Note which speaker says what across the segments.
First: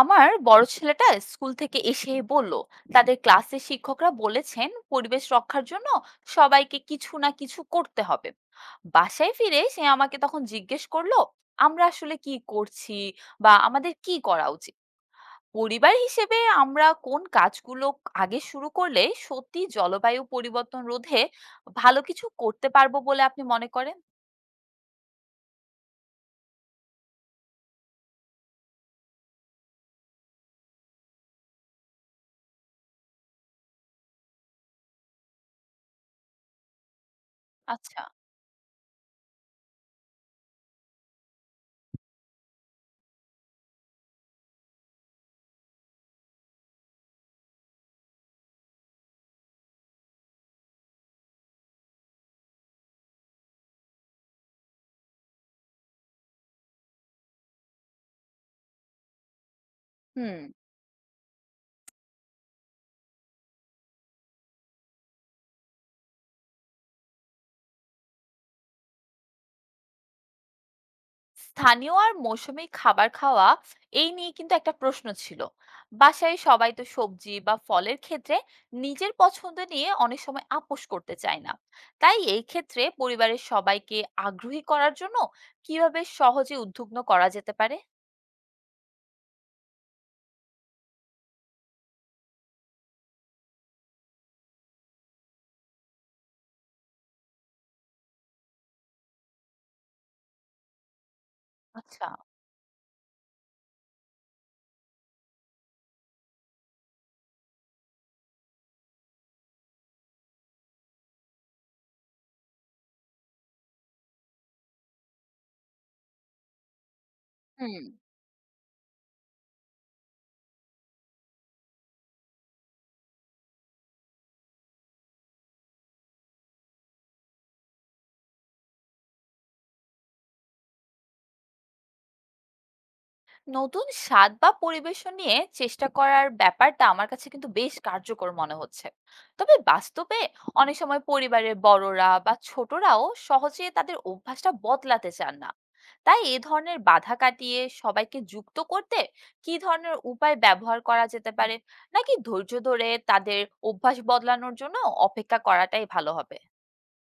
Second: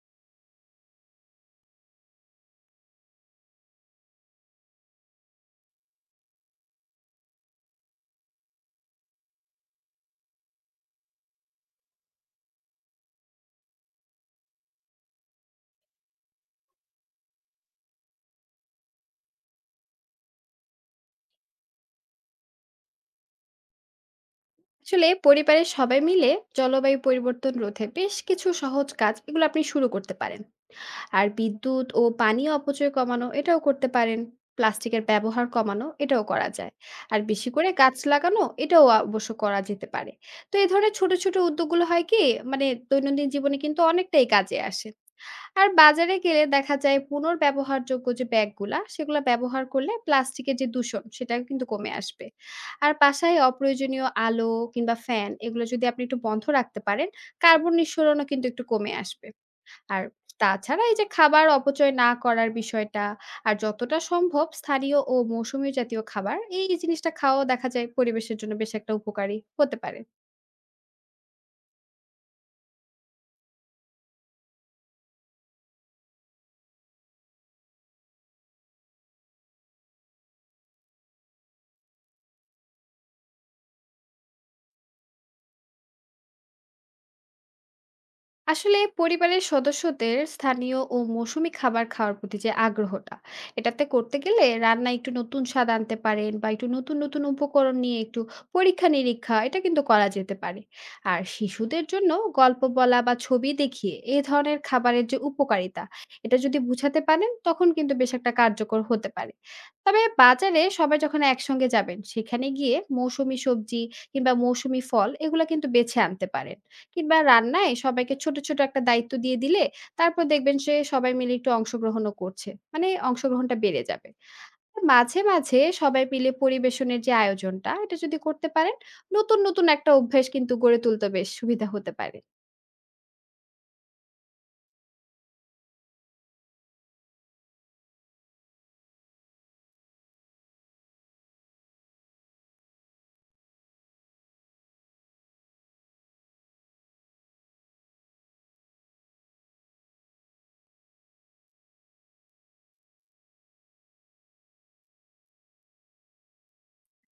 Speaker 1: আমার বড় ছেলেটা স্কুল থেকে এসে বলল তাদের ক্লাসের শিক্ষকরা বলেছেন পরিবেশ রক্ষার জন্য সবাইকে কিছু না কিছু করতে হবে। বাসায় ফিরে সে আমাকে তখন জিজ্ঞেস করলো আমরা আসলে কি করছি বা আমাদের কি করা উচিত, পরিবার হিসেবে আমরা কোন কাজগুলো আগে শুরু করলে সত্যি জলবায়ু পরিবর্তন রোধে ভালো কিছু করতে পারবো বলে আপনি মনে করেন?
Speaker 2: আসলে পরিবারের সবাই মিলে জলবায়ু পরিবর্তন রোধে বেশ কিছু সহজ কাজ এগুলো আপনি শুরু করতে পারেন। আর বিদ্যুৎ ও পানি অপচয় কমানো এটাও করতে পারেন, প্লাস্টিকের ব্যবহার কমানো এটাও করা যায়, আর বেশি করে গাছ
Speaker 1: আচ্ছা।
Speaker 2: লাগানো এটাও অবশ্য করা যেতে পারে। তো এই ধরনের ছোট ছোট উদ্যোগগুলো হয় কি মানে দৈনন্দিন জীবনে কিন্তু অনেকটাই কাজে আসে। আর বাজারে গেলে দেখা যায় পুনর্ব্যবহারযোগ্য যে ব্যাগগুলা সেগুলো ব্যবহার করলে প্লাস্টিকের যে দূষণ সেটা কিন্তু কমে আসবে। আর বাসায় অপ্রয়োজনীয় আলো কিংবা ফ্যান এগুলো যদি আপনি একটু বন্ধ রাখতে পারেন, কার্বন নিঃসরণও কিন্তু একটু কমে আসবে। আর
Speaker 1: হুম।
Speaker 2: তাছাড়া এই যে খাবার অপচয় না করার বিষয়টা, আর যতটা সম্ভব স্থানীয় ও মৌসুমী জাতীয় খাবার এই জিনিসটা খাওয়াও দেখা যায় পরিবেশের জন্য বেশ একটা উপকারী হতে পারে।
Speaker 1: স্থানীয় আর মৌসুমী খাবার খাওয়া, এই নিয়ে কিন্তু একটা প্রশ্ন ছিল। বাসায় সবাই তো সবজি বা ফলের ক্ষেত্রে নিজের পছন্দ নিয়ে অনেক সময় আপোষ করতে চায় না, তাই এই ক্ষেত্রে পরিবারের সবাইকে আগ্রহী করার জন্য কিভাবে সহজে উদ্বিগ্ন করা যেতে পারে?
Speaker 2: আসলে পরিবারের সদস্যদের স্থানীয় ও মৌসুমী খাবার খাওয়ার প্রতি যে আগ্রহটা এটাতে করতে গেলে রান্না একটু নতুন স্বাদ আনতে পারেন, বা একটু নতুন নতুন উপকরণ নিয়ে একটু পরীক্ষা নিরীক্ষা এটা কিন্তু করা যেতে পারে। আর শিশুদের
Speaker 1: আচ্ছা।
Speaker 2: জন্য গল্প বলা বা ছবি দেখিয়ে এই ধরনের খাবারের যে উপকারিতা এটা যদি বুঝাতে পারেন তখন কিন্তু বেশ একটা কার্যকর হতে পারে। তবে বাজারে সবাই যখন একসঙ্গে যাবেন সেখানে গিয়ে মৌসুমী সবজি কিংবা মৌসুমী ফল এগুলো কিন্তু বেছে আনতে পারেন, কিংবা রান্নায়
Speaker 1: হুম।
Speaker 2: সবাইকে ছোট, ছোট একটা দায়িত্ব দিয়ে দিলে তারপর দেখবেন সে সবাই মিলে একটু অংশগ্রহণও করছে। মানে অংশগ্রহণটা বেড়ে যাবে। মাঝে, মাঝে সবাই মিলে পরিবেশনের যে আয়োজনটা এটা যদি করতে পারেন, নতুন, নতুন একটা অভ্যাস কিন্তু গড়ে তুলতে বেশ সুবিধা হতে পারে।
Speaker 1: নতুন স্বাদ বা পরিবেশন নিয়ে চেষ্টা করার ব্যাপারটা আমার কাছে কিন্তু বেশ কার্যকর মনে হচ্ছে। তবে বাস্তবে অনেক সময় পরিবারের বড়রা বা ছোটরাও সহজে তাদের অভ্যাসটা বদলাতে চান না, তাই এ ধরনের বাধা কাটিয়ে সবাইকে যুক্ত করতে কি ধরনের উপায় ব্যবহার করা যেতে পারে, নাকি ধৈর্য ধরে তাদের অভ্যাস বদলানোর জন্য অপেক্ষা করাটাই ভালো হবে?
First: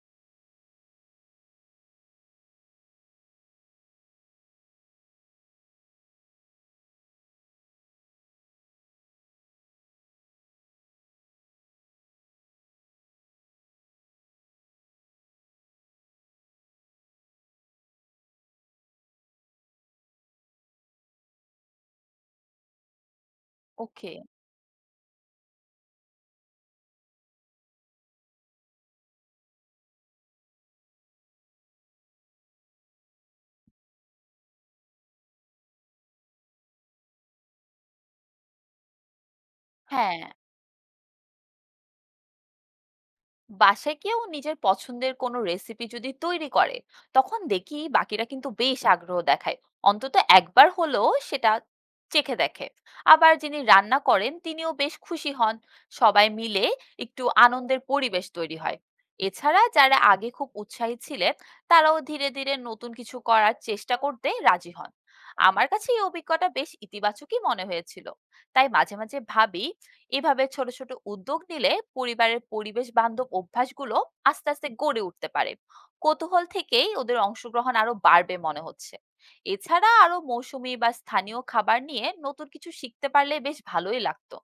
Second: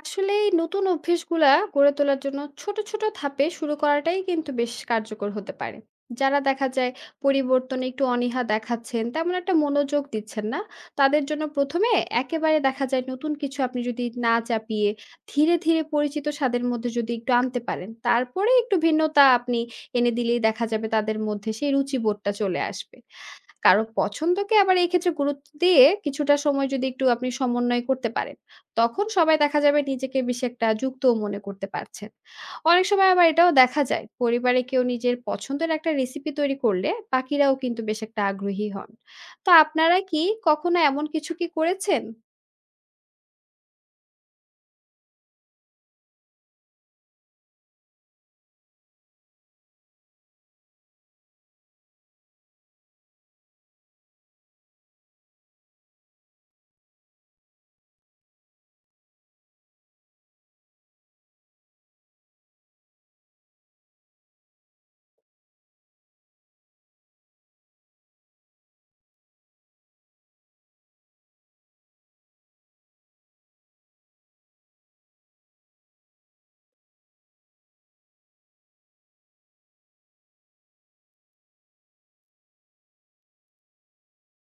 Speaker 2: আসলে এই নতুন অভ্যেসগুলা গড়ে তোলার জন্য ছোট ছোট ধাপে শুরু করাটাই কিন্তু বেশ কার্যকর হতে পারে। যারা দেখা যায় পরিবর্তনে একটু অনীহা দেখাচ্ছেন, তেমন একটা মনোযোগ দিচ্ছেন না, তাদের জন্য প্রথমে একেবারে দেখা যায় নতুন কিছু আপনি যদি না চাপিয়ে ধীরে ধীরে পরিচিত স্বাদের মধ্যে যদি একটু আনতে পারেন, তারপরে একটু ভিন্নতা আপনি এনে দিলেই দেখা যাবে তাদের মধ্যে সেই রুচিবোধটা চলে আসবে। কারো
Speaker 1: ওকে।
Speaker 2: পছন্দকে আবার এই ক্ষেত্রে গুরুত্ব দিয়ে কিছুটা সময় যদি একটু আপনি সমন্বয় করতে পারেন, তখন সবাই দেখা যাবে নিজেকে বেশ একটা যুক্তও মনে করতে পারছেন। অনেক সময় আবার এটাও দেখা যায়, পরিবারে কেউ নিজের পছন্দের একটা রেসিপি তৈরি করলে বাকিরাও কিন্তু বেশ একটা আগ্রহী হন। তো আপনারা
Speaker 1: হ্যাঁ।
Speaker 2: কি কখনো এমন কিছু কি করেছেন?
Speaker 1: বাসায় কেউ নিজের পছন্দের কোনো রেসিপি যদি তৈরি করে, তখন দেখি বাকিরা কিন্তু বেশ আগ্রহ দেখায়। অন্তত একবার হলেও সেটা চেখে দেখে। আবার যিনি রান্না করেন তিনিও বেশ খুশি হন। সবাই মিলে একটু আনন্দের পরিবেশ তৈরি হয়। এছাড়া যারা আগে খুব উৎসাহী ছিলেন, তারাও ধীরে, ধীরে নতুন কিছু করার চেষ্টা করতে রাজি হন। আমার কাছে এই অভিজ্ঞতা বেশ ইতিবাচকই মনে হয়েছিল। তাই মাঝে, মাঝে ভাবি এভাবে ছোট ছোট উদ্যোগ নিলে পরিবারের পরিবেশ বান্ধব অভ্যাসগুলো আস্তে আস্তে গড়ে উঠতে পারে। কৌতূহল থেকেই ওদের অংশগ্রহণ আরো বাড়বে মনে হচ্ছে। এছাড়া আরো মৌসুমী বা স্থানীয় খাবার নিয়ে নতুন কিছু শিখতে পারলে বেশ ভালোই লাগতো।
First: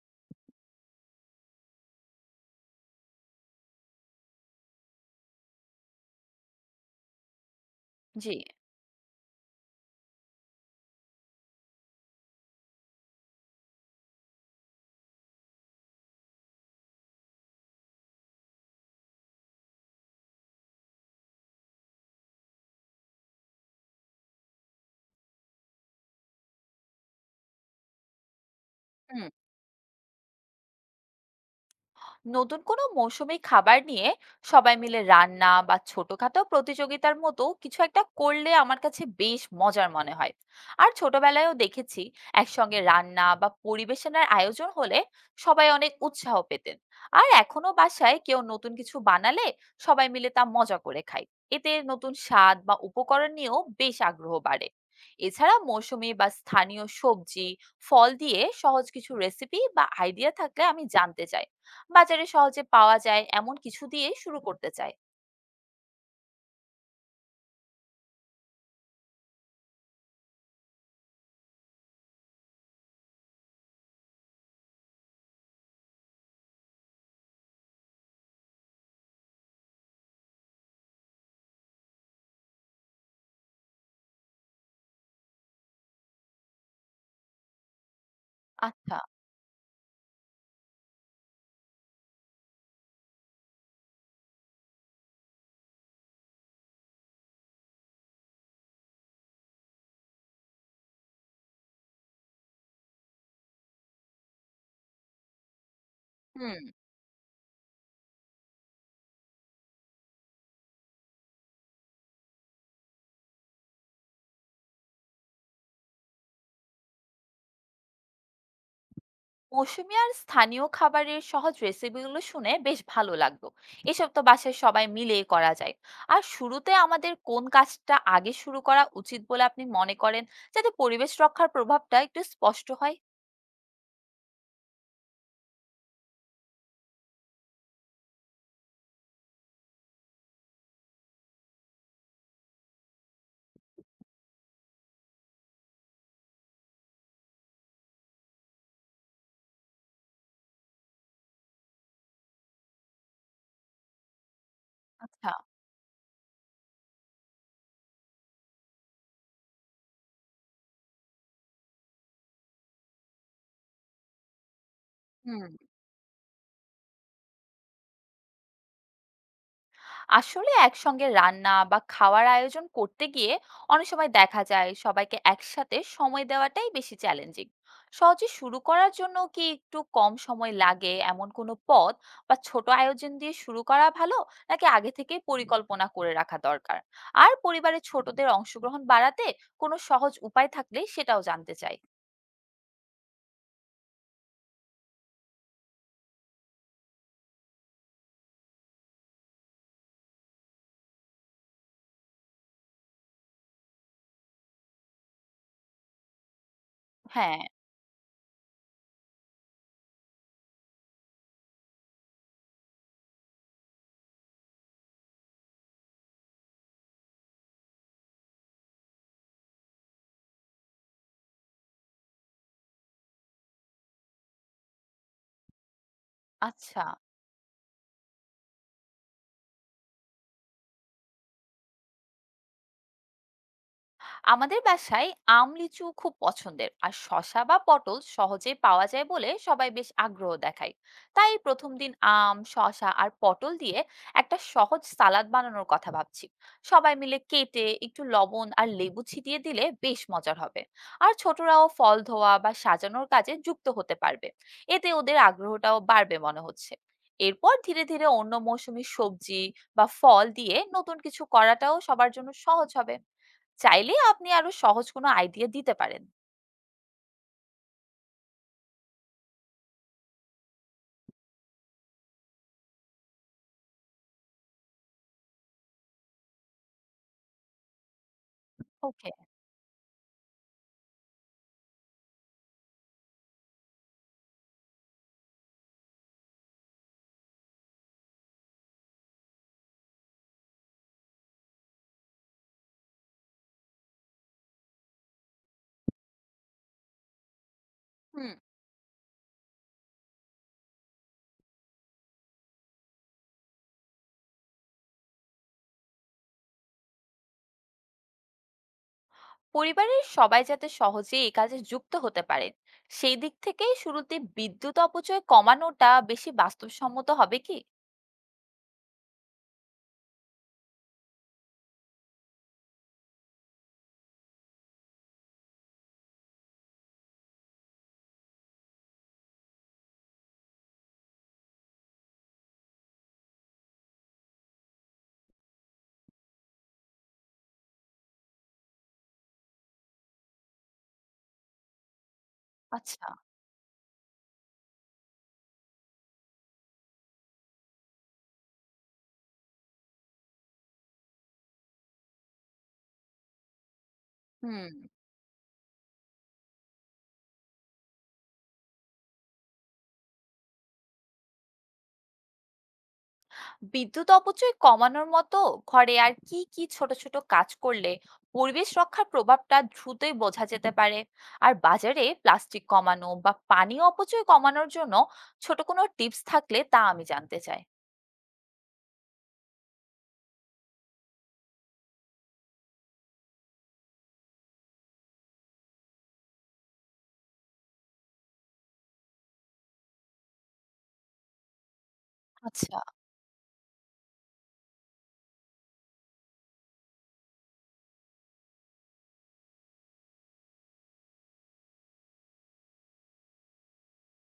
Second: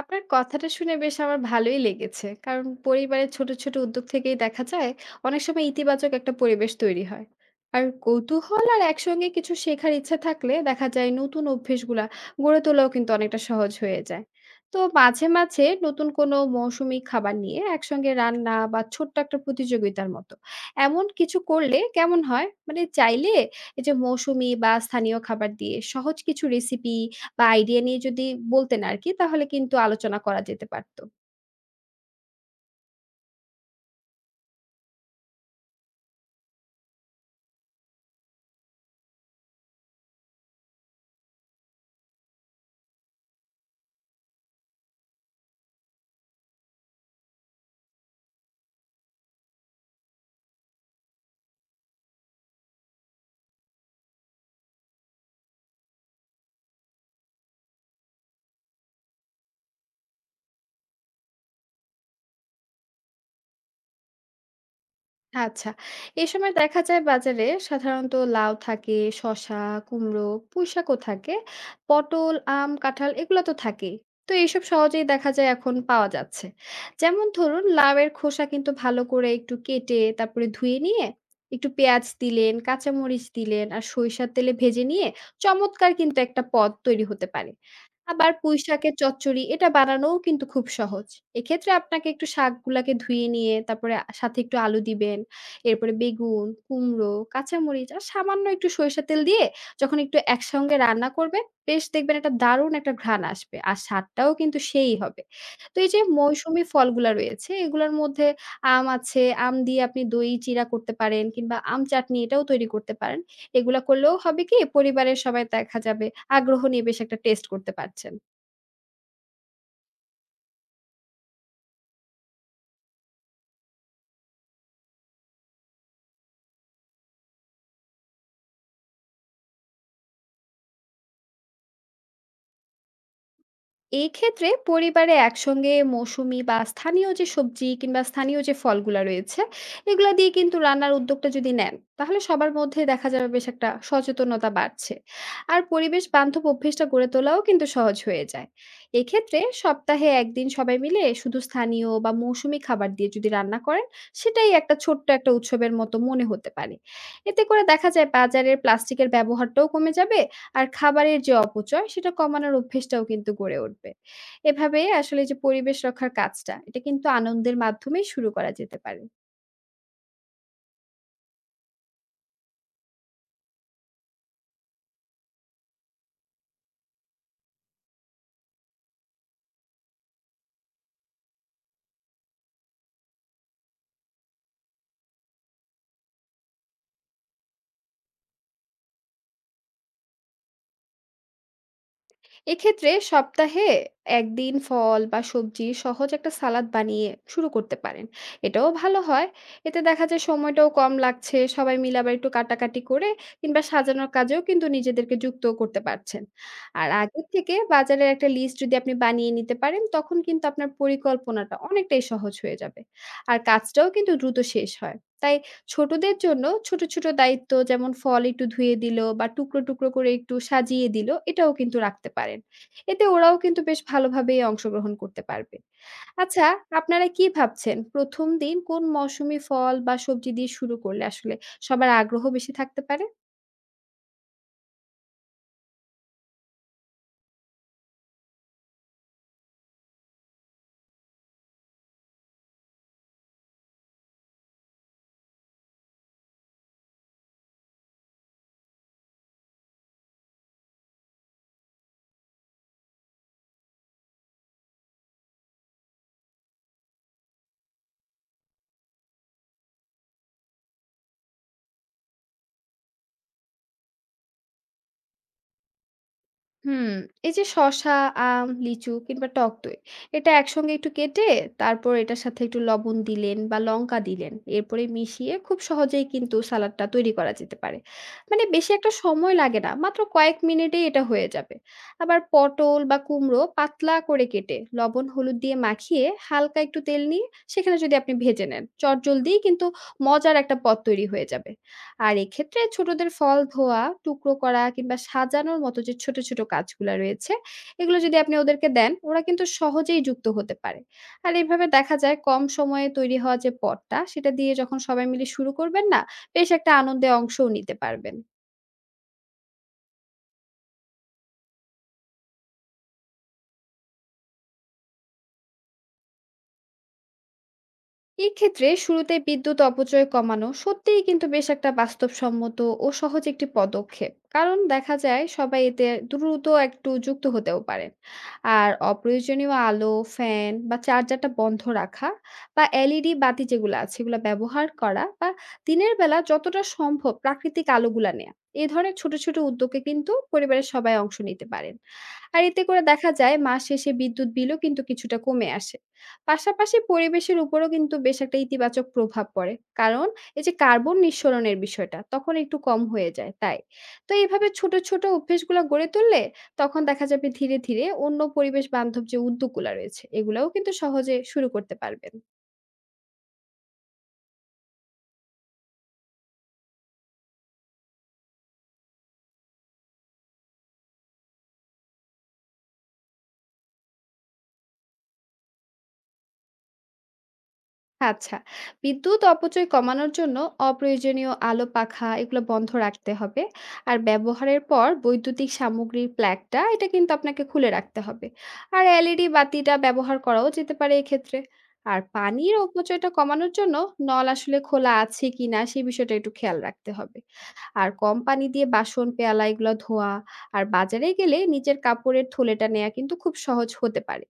Speaker 2: আপনার কথাটা শুনে বেশ আমার ভালোই লেগেছে। কারণ পরিবারের ছোট, ছোট উদ্যোগ থেকেই দেখা যায় অনেক সময় ইতিবাচক একটা পরিবেশ তৈরি হয়। আর
Speaker 1: জি।
Speaker 2: কৌতূহল আর একসঙ্গে কিছু শেখার ইচ্ছা থাকলে দেখা যায় নতুন অভ্যেসগুলা গড়ে তোলাও কিন্তু অনেকটা সহজ হয়ে যায়। তো মাঝে, মাঝে নতুন কোনো মৌসুমি খাবার নিয়ে একসঙ্গে রান্না বা ছোট্ট একটা প্রতিযোগিতার মতো এমন কিছু করলে কেমন হয়? মানে চাইলে এই যে মৌসুমি বা স্থানীয় খাবার দিয়ে সহজ কিছু রেসিপি বা আইডিয়া নিয়ে যদি বলতেন আরকি,
Speaker 1: হুম।
Speaker 2: তাহলে কিন্তু আলোচনা করা যেতে পারত।
Speaker 1: নতুন কোনো মৌসুমী খাবার নিয়ে সবাই মিলে রান্না বা ছোটখাটো প্রতিযোগিতার মতো কিছু একটা করলে আমার কাছে বেশ মজার মনে হয়। আর ছোটবেলায়ও দেখেছি একসঙ্গে রান্না বা পরিবেশনার আয়োজন হলে সবাই অনেক উৎসাহ পেতেন। আর এখনো বাসায় কেউ নতুন কিছু বানালে সবাই মিলে তা মজা করে খায়। এতে নতুন স্বাদ বা উপকরণ নিয়েও বেশ আগ্রহ বাড়ে। এছাড়া মৌসুমী বা স্থানীয় সবজি, ফল দিয়ে সহজ কিছু রেসিপি বা আইডিয়া থাকলে আমি জানতে চাই। বাজারে সহজে পাওয়া যায় এমন কিছু দিয়ে শুরু করতে চাই।
Speaker 2: আচ্ছা। এই সময় দেখা যায় বাজারে সাধারণত লাউ থাকে, শসা, কুমড়ো, পুঁইশাকও থাকে। পটল, আম, কাঁঠাল এগুলা তো থাকেই। তো এইসব সহজেই দেখা যায় এখন পাওয়া যাচ্ছে। যেমন ধরুন লাউয়ের খোসা কিন্তু ভালো করে একটু কেটে তারপরে ধুয়ে নিয়ে একটু পেঁয়াজ দিলেন, কাঁচামরিচ দিলেন, আর সরিষার তেলে ভেজে নিয়ে চমৎকার কিন্তু একটা পদ তৈরি হতে পারে। আবার পুঁইশাকের
Speaker 1: আচ্ছা।
Speaker 2: চচ্চড়ি এটা বানানোও কিন্তু খুব সহজ। এক্ষেত্রে আপনাকে একটু শাকগুলাকে ধুয়ে নিয়ে তারপরে সাথে একটু আলু দিবেন। এরপরে বেগুন, কুমড়ো, কাঁচামরিচ আর সামান্য একটু সরিষার তেল দিয়ে যখন একটু একসঙ্গে রান্না করবেন, বেশ দেখবেন একটা দারুণ একটা ঘ্রাণ আসবে। আর স্বাদটাও কিন্তু সেই হবে। তো এই যে
Speaker 1: হুম।
Speaker 2: মৌসুমি ফলগুলা রয়েছে, এগুলার মধ্যে আম আছে, আম দিয়ে আপনি দই চিড়া করতে পারেন, কিংবা আম চাটনি এটাও তৈরি করতে পারেন। এগুলা করলেও হবে কি পরিবারের সবাই দেখা যাবে আগ্রহ নিয়ে বেশ একটা টেস্ট করতে পারছেন।
Speaker 1: মৌসুমী আর স্থানীয় খাবারের সহজ রেসিপিগুলো শুনে বেশ ভালো লাগলো। এসব তো বাসায় সবাই মিলে করা যায়। আর শুরুতে আমাদের কোন কাজটা আগে শুরু করা উচিত বলে আপনি মনে করেন, যাতে পরিবেশ রক্ষার প্রভাবটা একটু স্পষ্ট হয়?
Speaker 2: এই ক্ষেত্রে পরিবারে একসঙ্গে মৌসুমী বা স্থানীয় যে সবজি কিংবা স্থানীয় যে ফলগুলা রয়েছে এগুলা দিয়ে কিন্তু রান্নার উদ্যোগটা যদি নেন, তাহলে সবার মধ্যে দেখা যাবে বেশ একটা সচেতনতা বাড়ছে। আর পরিবেশ বান্ধব অভ্যেসটা গড়ে তোলাও কিন্তু সহজ হয়ে যায়। এক্ষেত্রে সপ্তাহে একদিন সবাই মিলে শুধু স্থানীয় বা মৌসুমী খাবার দিয়ে যদি রান্না করেন, সেটাই একটা ছোট্ট
Speaker 1: আচ্ছা।
Speaker 2: একটা উৎসবের মতো মনে হতে পারে। এতে করে দেখা যায় বাজারের প্লাস্টিকের ব্যবহারটাও কমে যাবে। আর খাবারের যে অপচয় সেটা কমানোর অভ্যেসটাও কিন্তু গড়ে উঠবে। এভাবে আসলে যে
Speaker 1: হুম।
Speaker 2: পরিবেশ রক্ষার কাজটা, এটা কিন্তু আনন্দের মাধ্যমেই শুরু করা যেতে পারে।
Speaker 1: আসলে একসঙ্গে রান্না বা খাওয়ার আয়োজন করতে গিয়ে অনেক সময় দেখা যায় সবাইকে একসাথে সময় দেওয়াটাই বেশি চ্যালেঞ্জিং। সহজে শুরু করার জন্য কি একটু কম সময় লাগে এমন কোনো পথ বা ছোট আয়োজন দিয়ে শুরু করা ভালো, নাকি আগে থেকেই পরিকল্পনা করে রাখা দরকার? আর পরিবারের ছোটদের অংশগ্রহণ বাড়াতে কোনো সহজ উপায় থাকলে সেটাও জানতে চাই।
Speaker 2: এক্ষেত্রে সপ্তাহে একদিন ফল বা সবজি সহজ একটা সালাদ বানিয়ে শুরু করতে পারেন, এটাও ভালো হয়। এতে দেখা যায় সময়টাও কম লাগছে, সবাই মিলে আবার একটু কাটাকাটি করে কিংবা সাজানোর কাজেও কিন্তু নিজেদেরকে যুক্ত করতে পারছেন। আর আগে
Speaker 1: হ্যাঁ।
Speaker 2: থেকে বাজারের একটা লিস্ট যদি আপনি বানিয়ে নিতে পারেন, তখন কিন্তু আপনার পরিকল্পনাটা অনেকটাই সহজ হয়ে যাবে। আর কাজটাও কিন্তু দ্রুত শেষ হয়। তাই ছোটদের জন্য ছোট, ছোট দায়িত্ব যেমন ফল একটু ধুয়ে দিল বা টুকরো, টুকরো করে একটু সাজিয়ে দিল এটাও কিন্তু রাখতে পারেন। এতে ওরাও কিন্তু বেশ ভালোভাবেই অংশগ্রহণ করতে পারবে। আচ্ছা,
Speaker 1: আচ্ছা।
Speaker 2: আপনারা কি ভাবছেন ১ম দিন কোন মৌসুমি ফল বা সবজি দিয়ে শুরু করলে আসলে সবার আগ্রহ বেশি থাকতে পারে?
Speaker 1: আমাদের বাসায় আম লিচু খুব পছন্দের, আর শসা বা পটল সহজে পাওয়া যায় বলে সবাই বেশ আগ্রহ দেখায়। তাই প্রথম দিন আম, শসা আর পটল দিয়ে একটা সহজ সালাদ বানানোর কথা ভাবছি। সবাই মিলে কেটে একটু লবণ আর লেবু ছিটিয়ে দিলে বেশ মজার হবে। আর ছোটরাও ফল ধোয়া বা সাজানোর কাজে যুক্ত হতে পারবে। এতে ওদের আগ্রহটাও বাড়বে মনে হচ্ছে। এরপর ধীরে ধীরে অন্য মৌসুমী সবজি বা ফল দিয়ে নতুন কিছু করাটাও সবার জন্য সহজ হবে। চাইলে আপনি আরো সহজ কোনো আইডিয়া দিতে পারেন।
Speaker 2: হুম, এই যে শসা, আম, লিচু কিংবা টক দই এটা একসঙ্গে একটু কেটে তারপর এটার সাথে একটু লবণ দিলেন বা লঙ্কা দিলেন, এরপরে মিশিয়ে খুব সহজেই কিন্তু সালাডটা তৈরি করা যেতে পারে। মানে বেশি একটা
Speaker 1: ওকে।
Speaker 2: সময় লাগে না, মাত্র কয়েক মিনিটেই এটা হয়ে যাবে। আবার পটল বা কুমড়ো পাতলা করে কেটে লবণ হলুদ দিয়ে মাখিয়ে হালকা একটু তেল নিয়ে সেখানে যদি আপনি ভেজে নেন, চটজলদি কিন্তু মজার একটা পদ তৈরি হয়ে যাবে। আর এক্ষেত্রে ছোটদের ফল ধোয়া, টুকরো করা কিংবা সাজানোর মতো যে ছোট, ছোট কাজগুলা রয়েছে, এগুলো যদি
Speaker 1: হুম।
Speaker 2: আপনি ওদেরকে দেন, ওরা কিন্তু সহজেই যুক্ত হতে পারে। আর এভাবে দেখা যায় কম সময়ে তৈরি হওয়া যে পথটা, সেটা দিয়ে যখন সবাই মিলে শুরু করবেন না, বেশ একটা আনন্দে অংশও নিতে পারবেন।
Speaker 1: পরিবারের সবাই যাতে সহজে এই কাজে যুক্ত হতে পারেন, সেই দিক থেকে শুরুতে বিদ্যুৎ অপচয় কমানোটা বেশি বাস্তবসম্মত হবে কি?
Speaker 2: এক্ষেত্রে শুরুতে বিদ্যুৎ অপচয় কমানো সত্যিই কিন্তু বেশ একটা বাস্তবসম্মত ও সহজ একটি পদক্ষেপ, কারণ দেখা যায় সবাই এতে দ্রুত একটু যুক্ত হতেও পারেন। আর অপ্রয়োজনীয় আলো, ফ্যান বা চার্জারটা বন্ধ রাখা, বা এলইডি বাতি যেগুলো আছে এগুলো ব্যবহার করা, বা দিনের বেলা যতটা সম্ভব প্রাকৃতিক আলোগুলা নেওয়া, এই ধরনের ছোট ছোট উদ্যোগে কিন্তু পরিবারের সবাই অংশ নিতে পারেন। আর এতে করে
Speaker 1: আচ্ছা।
Speaker 2: দেখা যায় মাস শেষে বিদ্যুৎ বিলও কিন্তু কিছুটা কমে আসে। পাশাপাশি পরিবেশের উপরও কিন্তু বেশ একটা ইতিবাচক প্রভাব পড়ে, কারণ এই যে কার্বন নিঃসরণের বিষয়টা তখন একটু কম হয়ে যায়। তাই তো এইভাবে
Speaker 1: হুম।
Speaker 2: ছোট ছোট অভ্যেসগুলো গড়ে তুললে তখন দেখা যাবে ধীরে ধীরে অন্য পরিবেশ বান্ধব যে উদ্যোগগুলো রয়েছে এগুলোও কিন্তু সহজে শুরু করতে পারবেন।
Speaker 1: বিদ্যুৎ অপচয় কমানোর মতো ঘরে আর কি কি ছোট ছোট কাজ করলে পরিবেশ রক্ষার প্রভাবটা দ্রুতই বোঝা যেতে পারে? আর বাজারে প্লাস্টিক কমানো বা পানি অপচয় কমানোর জন্য ছোট কোনো টিপস থাকলে তা আমি জানতে চাই।
Speaker 2: আচ্ছা, বিদ্যুৎ অপচয় কমানোর জন্য অপ্রয়োজনীয় আলো, পাখা এগুলো বন্ধ রাখতে হবে। আর ব্যবহারের পর বৈদ্যুতিক সামগ্রীর প্লাগটা এটা কিন্তু আপনাকে খুলে রাখতে হবে। আর এলইডি বাতিটা ব্যবহার করাও যেতে পারে এক্ষেত্রে। আর পানির
Speaker 1: আচ্ছা।
Speaker 2: অপচয়টা কমানোর জন্য নল আসলে খোলা আছে কিনা সেই বিষয়টা একটু খেয়াল রাখতে হবে। আর কম পানি দিয়ে বাসন, পেয়ালা এগুলো ধোয়া, আর বাজারে গেলে নিজের কাপড়ের থলেটা নেয়া কিন্তু খুব সহজ হতে পারে।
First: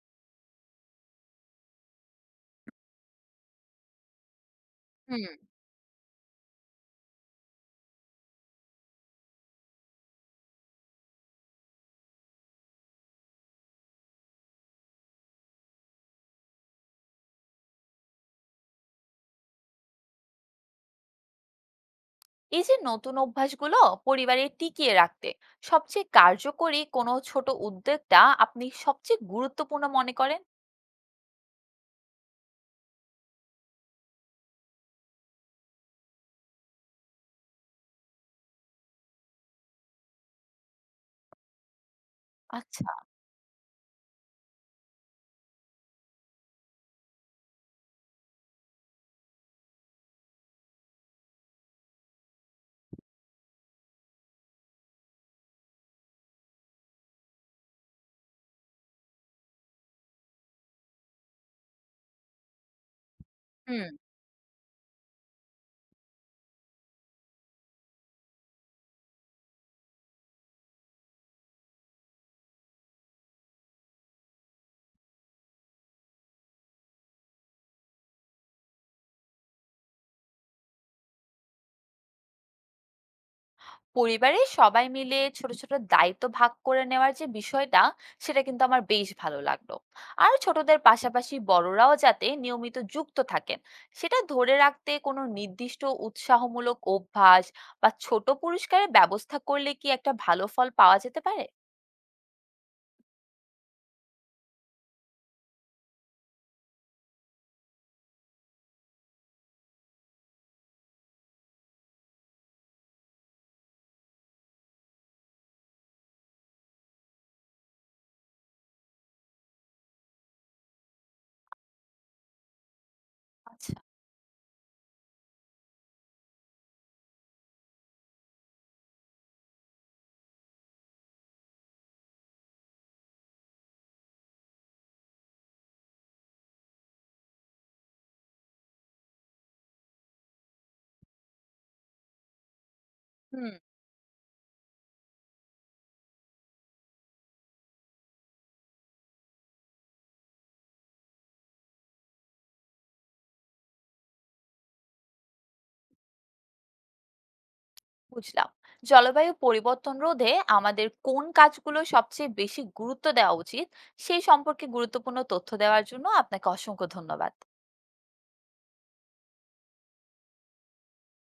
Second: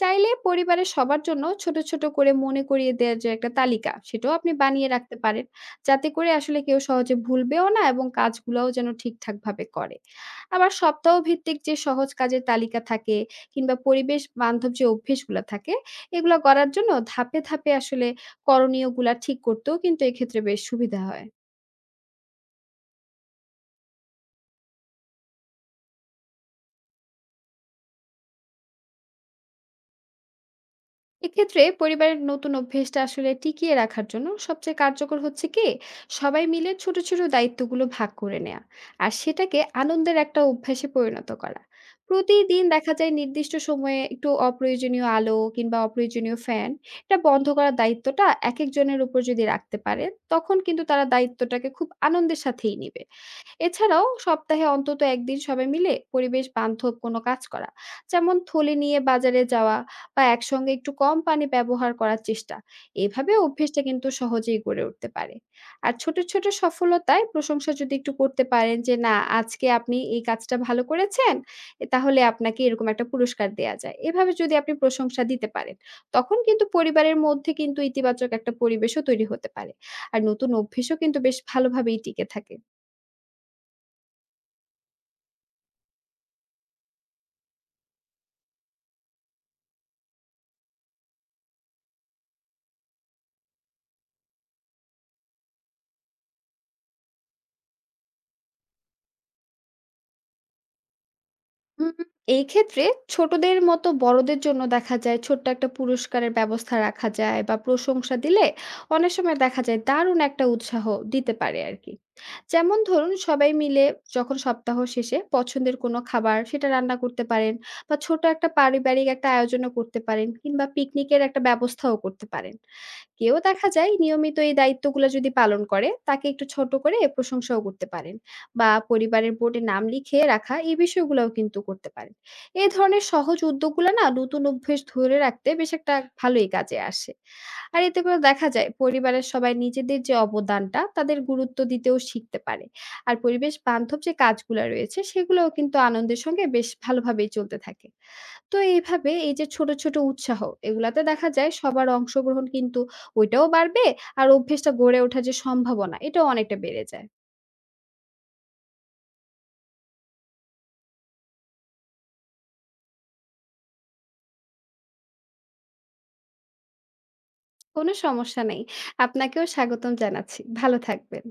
Speaker 2: চাইলে পরিবারের সবার জন্য ছোট, ছোট করে মনে করিয়ে দেওয়ার যে একটা তালিকা, সেটাও আপনি বানিয়ে রাখতে
Speaker 1: হুম।
Speaker 2: পারেন। যাতে করে আসলে কেউ সহজে ভুলবেও না এবং কাজগুলাও যেন ঠিকঠাকভাবে করে। আবার সপ্তাহ ভিত্তিক যে সহজ কাজের তালিকা থাকে কিংবা পরিবেশ বান্ধব যে অভ্যেসগুলা থাকে, এগুলা করার জন্য ধাপে, ধাপে আসলে করণীয়গুলা ঠিক করতেও কিন্তু এক্ষেত্রে বেশ সুবিধা হয়।
Speaker 1: এই যে নতুন অভ্যাসগুলো পরিবারে টিকিয়ে রাখতে সবচেয়ে কার্যকরী কোনো ছোট উদ্যোগটা আপনি সবচেয়ে গুরুত্বপূর্ণ মনে করেন?
Speaker 2: এক্ষেত্রে পরিবারের নতুন অভ্যেসটা আসলে টিকিয়ে রাখার জন্য সবচেয়ে কার্যকর হচ্ছে কি সবাই মিলে ছোট ছোট দায়িত্বগুলো ভাগ করে নেওয়া আর সেটাকে আনন্দের একটা অভ্যাসে পরিণত করা। প্রতিদিন
Speaker 1: আচ্ছা।
Speaker 2: দেখা যায় নির্দিষ্ট সময়ে একটু অপ্রয়োজনীয় আলো কিংবা অপ্রয়োজনীয় ফ্যান এটা বন্ধ করার দায়িত্বটা এক একজনের উপর যদি রাখতে পারে, তখন কিন্তু তারা দায়িত্বটাকে খুব আনন্দের সাথেই নেবে। এছাড়াও সপ্তাহে অন্তত একদিন সবাই মিলে পরিবেশ বান্ধব কোনো কাজ করা, যেমন থলি নিয়ে বাজারে যাওয়া বা একসঙ্গে একটু কম পানি ব্যবহার করার চেষ্টা, এভাবে অভ্যেসটা
Speaker 1: হুম।
Speaker 2: কিন্তু সহজেই গড়ে উঠতে পারে। আর ছোট ছোট সফলতায় প্রশংসা যদি একটু করতে পারেন, যে না আজকে আপনি এই কাজটা ভালো করেছেন, এ তাহলে আপনাকে এরকম একটা পুরস্কার দেয়া যায়, এভাবে যদি আপনি প্রশংসা দিতে পারেন তখন কিন্তু পরিবারের মধ্যে কিন্তু ইতিবাচক একটা পরিবেশও তৈরি হতে পারে। আর নতুন অভ্যেসও কিন্তু বেশ ভালোভাবেই টিকে থাকে।
Speaker 1: পরিবারে সবাই মিলে ছোট ছোট দায়িত্ব ভাগ করে নেওয়ার যে বিষয়টা, সেটা কিন্তু আমার বেশ ভালো লাগলো। আর ছোটদের পাশাপাশি বড়রাও যাতে নিয়মিত যুক্ত থাকেন সেটা ধরে রাখতে কোনো নির্দিষ্ট উৎসাহমূলক অভ্যাস বা ছোট পুরস্কারের ব্যবস্থা করলে কি একটা ভালো ফল পাওয়া যেতে পারে?
Speaker 2: উম এই ক্ষেত্রে ছোটদের মতো বড়দের জন্য দেখা যায় ছোট্ট একটা পুরস্কারের ব্যবস্থা রাখা যায় বা প্রশংসা দিলে অনেক সময় দেখা যায় দারুণ একটা উৎসাহ দিতে পারে আর কি। যেমন ধরুন সবাই মিলে যখন সপ্তাহ শেষে পছন্দের কোনো খাবার সেটা রান্না করতে পারেন, বা ছোট একটা পারিবারিক একটা আয়োজনও করতে পারেন, কিংবা পিকনিকের একটা ব্যবস্থাও করতে পারেন। কেউ দেখা
Speaker 1: আচ্ছা।
Speaker 2: যায় নিয়মিত এই দায়িত্বগুলো যদি পালন করে তাকে একটু ছোট করে প্রশংসাও করতে পারেন, বা পরিবারের বোর্ডে নাম লিখিয়ে রাখা, এই বিষয়গুলোও কিন্তু করতে পারেন। এই ধরনের সহজ উদ্যোগগুলো না নতুন অভ্যেস ধরে রাখতে বেশ একটা ভালোই কাজে আসে। আর এতে করে দেখা যায় পরিবারের সবাই নিজেদের যে অবদানটা তাদের গুরুত্ব দিতেও শিখতে পারে। আর
Speaker 1: হুম।
Speaker 2: পরিবেশ বান্ধব যে কাজগুলো রয়েছে সেগুলোও কিন্তু আনন্দের সঙ্গে বেশ ভালোভাবেই চলতে থাকে। তো এইভাবে এই যে ছোট, ছোট উৎসাহ এগুলাতে দেখা যায় সবার অংশগ্রহণ কিন্তু ওইটাও বাড়বে, আর অভ্যেসটা গড়ে ওঠার যে সম্ভাবনা এটাও অনেকটা বেড়ে যায়।
Speaker 1: বুঝলাম। জলবায়ু পরিবর্তন রোধে আমাদের কোন কাজগুলো সবচেয়ে বেশি গুরুত্ব দেওয়া উচিত সেই সম্পর্কে গুরুত্বপূর্ণ তথ্য দেওয়ার জন্য আপনাকে অসংখ্য ধন্যবাদ।
Speaker 2: কোনো সমস্যা নেই। আপনাকেও স্বাগতম জানাচ্ছি। ভালো থাকবেন।